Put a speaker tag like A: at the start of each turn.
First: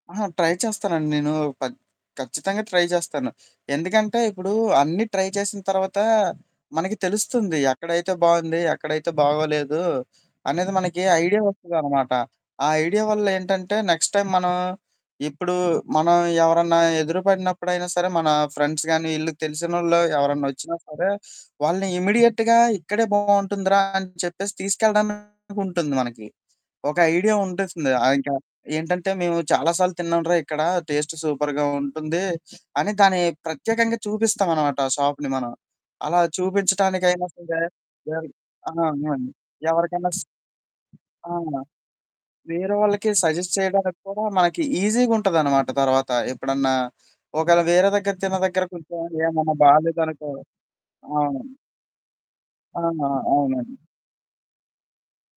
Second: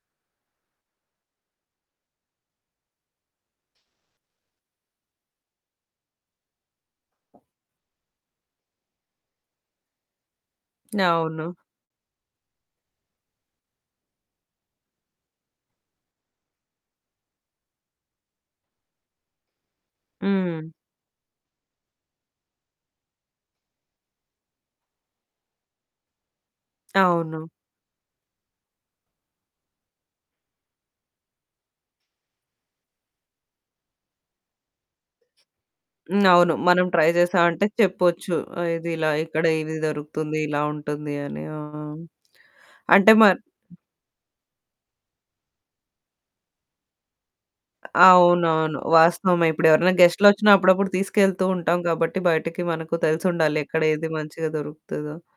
A: ఆహా! ట్రై చేస్తానండి. నేను పద్ ఖచ్చితంగా ట్రై చేస్తాను. ఎందుకంటే, ఇప్పుడు అన్నీ ట్రై చేసిన తర్వాత మనకి తెలుస్తుంది. ఎక్కడైతే బావుంది? ఎక్కడైతే బాగోలేదు? అనేది మనకి ఐడియా
B: అవును.
A: వస్తదనమాట. ఆ ఐడియా వల్ల ఏంటంటే నెక్స్ట్ టైమ్ మనం ఇప్పుడు మనం ఎవరన్నా ఎదురుపడినప్పుడైనా సరే మన ఫ్రెండ్స్ గానీ, వీళ్ళు తెలిసినోళ్ళు ఎవరన్నా
B: హ్మ్.
A: ఓచ్చినా సరే, వాళ్ళని ఇమ్మీడియేట్‌గా ఇక్కడే బావుంటుందిరా అని చెప్పేసి తీసుకెళ్లడానికుంటుంది మనకి. ఒక ఐడియా
B: అవును.
A: ఉంటుంది. ఆ! ఇంక ఏంటంటే "మేము చాలా సార్లు తిన్నాంరా ఇక్కడ. టేస్టు సూపర్‌గా ఉంటుంది" అని దాన్ని ప్రత్యేకంగా చూపిస్తామనమాట ఆ షాప్‌ని మనం. అలా
B: హ్మ్. అవును. మనం ట్రై
A: చూపిచ్చటానికైనా సరే
B: జేశామంటే
A: దానికి
B: చెప్పొచ్చు.
A: ఆ!
B: ఇది ఇలా,
A: అవునండి.
B: ఇక్కడ ఇది
A: ఎవ్వరికైనా స్
B: దొరుకుతుంది, ఇలా ఉంటుంది అని. ఆ!
A: అవును. వేరే వాళ్ళకి
B: అంటే మర్
A: సజెస్ట్ చేయడానికి కూడా మనకి ఈజీగుంటదనమాట తర్వాత. ఎప్పుడన్నా ఒకవేళ వేరే దగ్గర తిన్న దగ్గర
B: అవునవును.
A: కొంచం
B: వాస్తవమే.
A: ఏదన్నా
B: ఇప్పుడేవరన్నా
A: బాలేదనుకో
B: గెస్టులోచ్చినా అప్పుడప్పుడు
A: అవును.
B: తీసుకెళ్తూ ఉంటాం గాబట్టి బయటికి మనకు
A: అవును.
B: తెలిసుండాలి.
A: అవునండి.
B: ఎక్కడ ఏది మంచిగా దొరుకుతదో.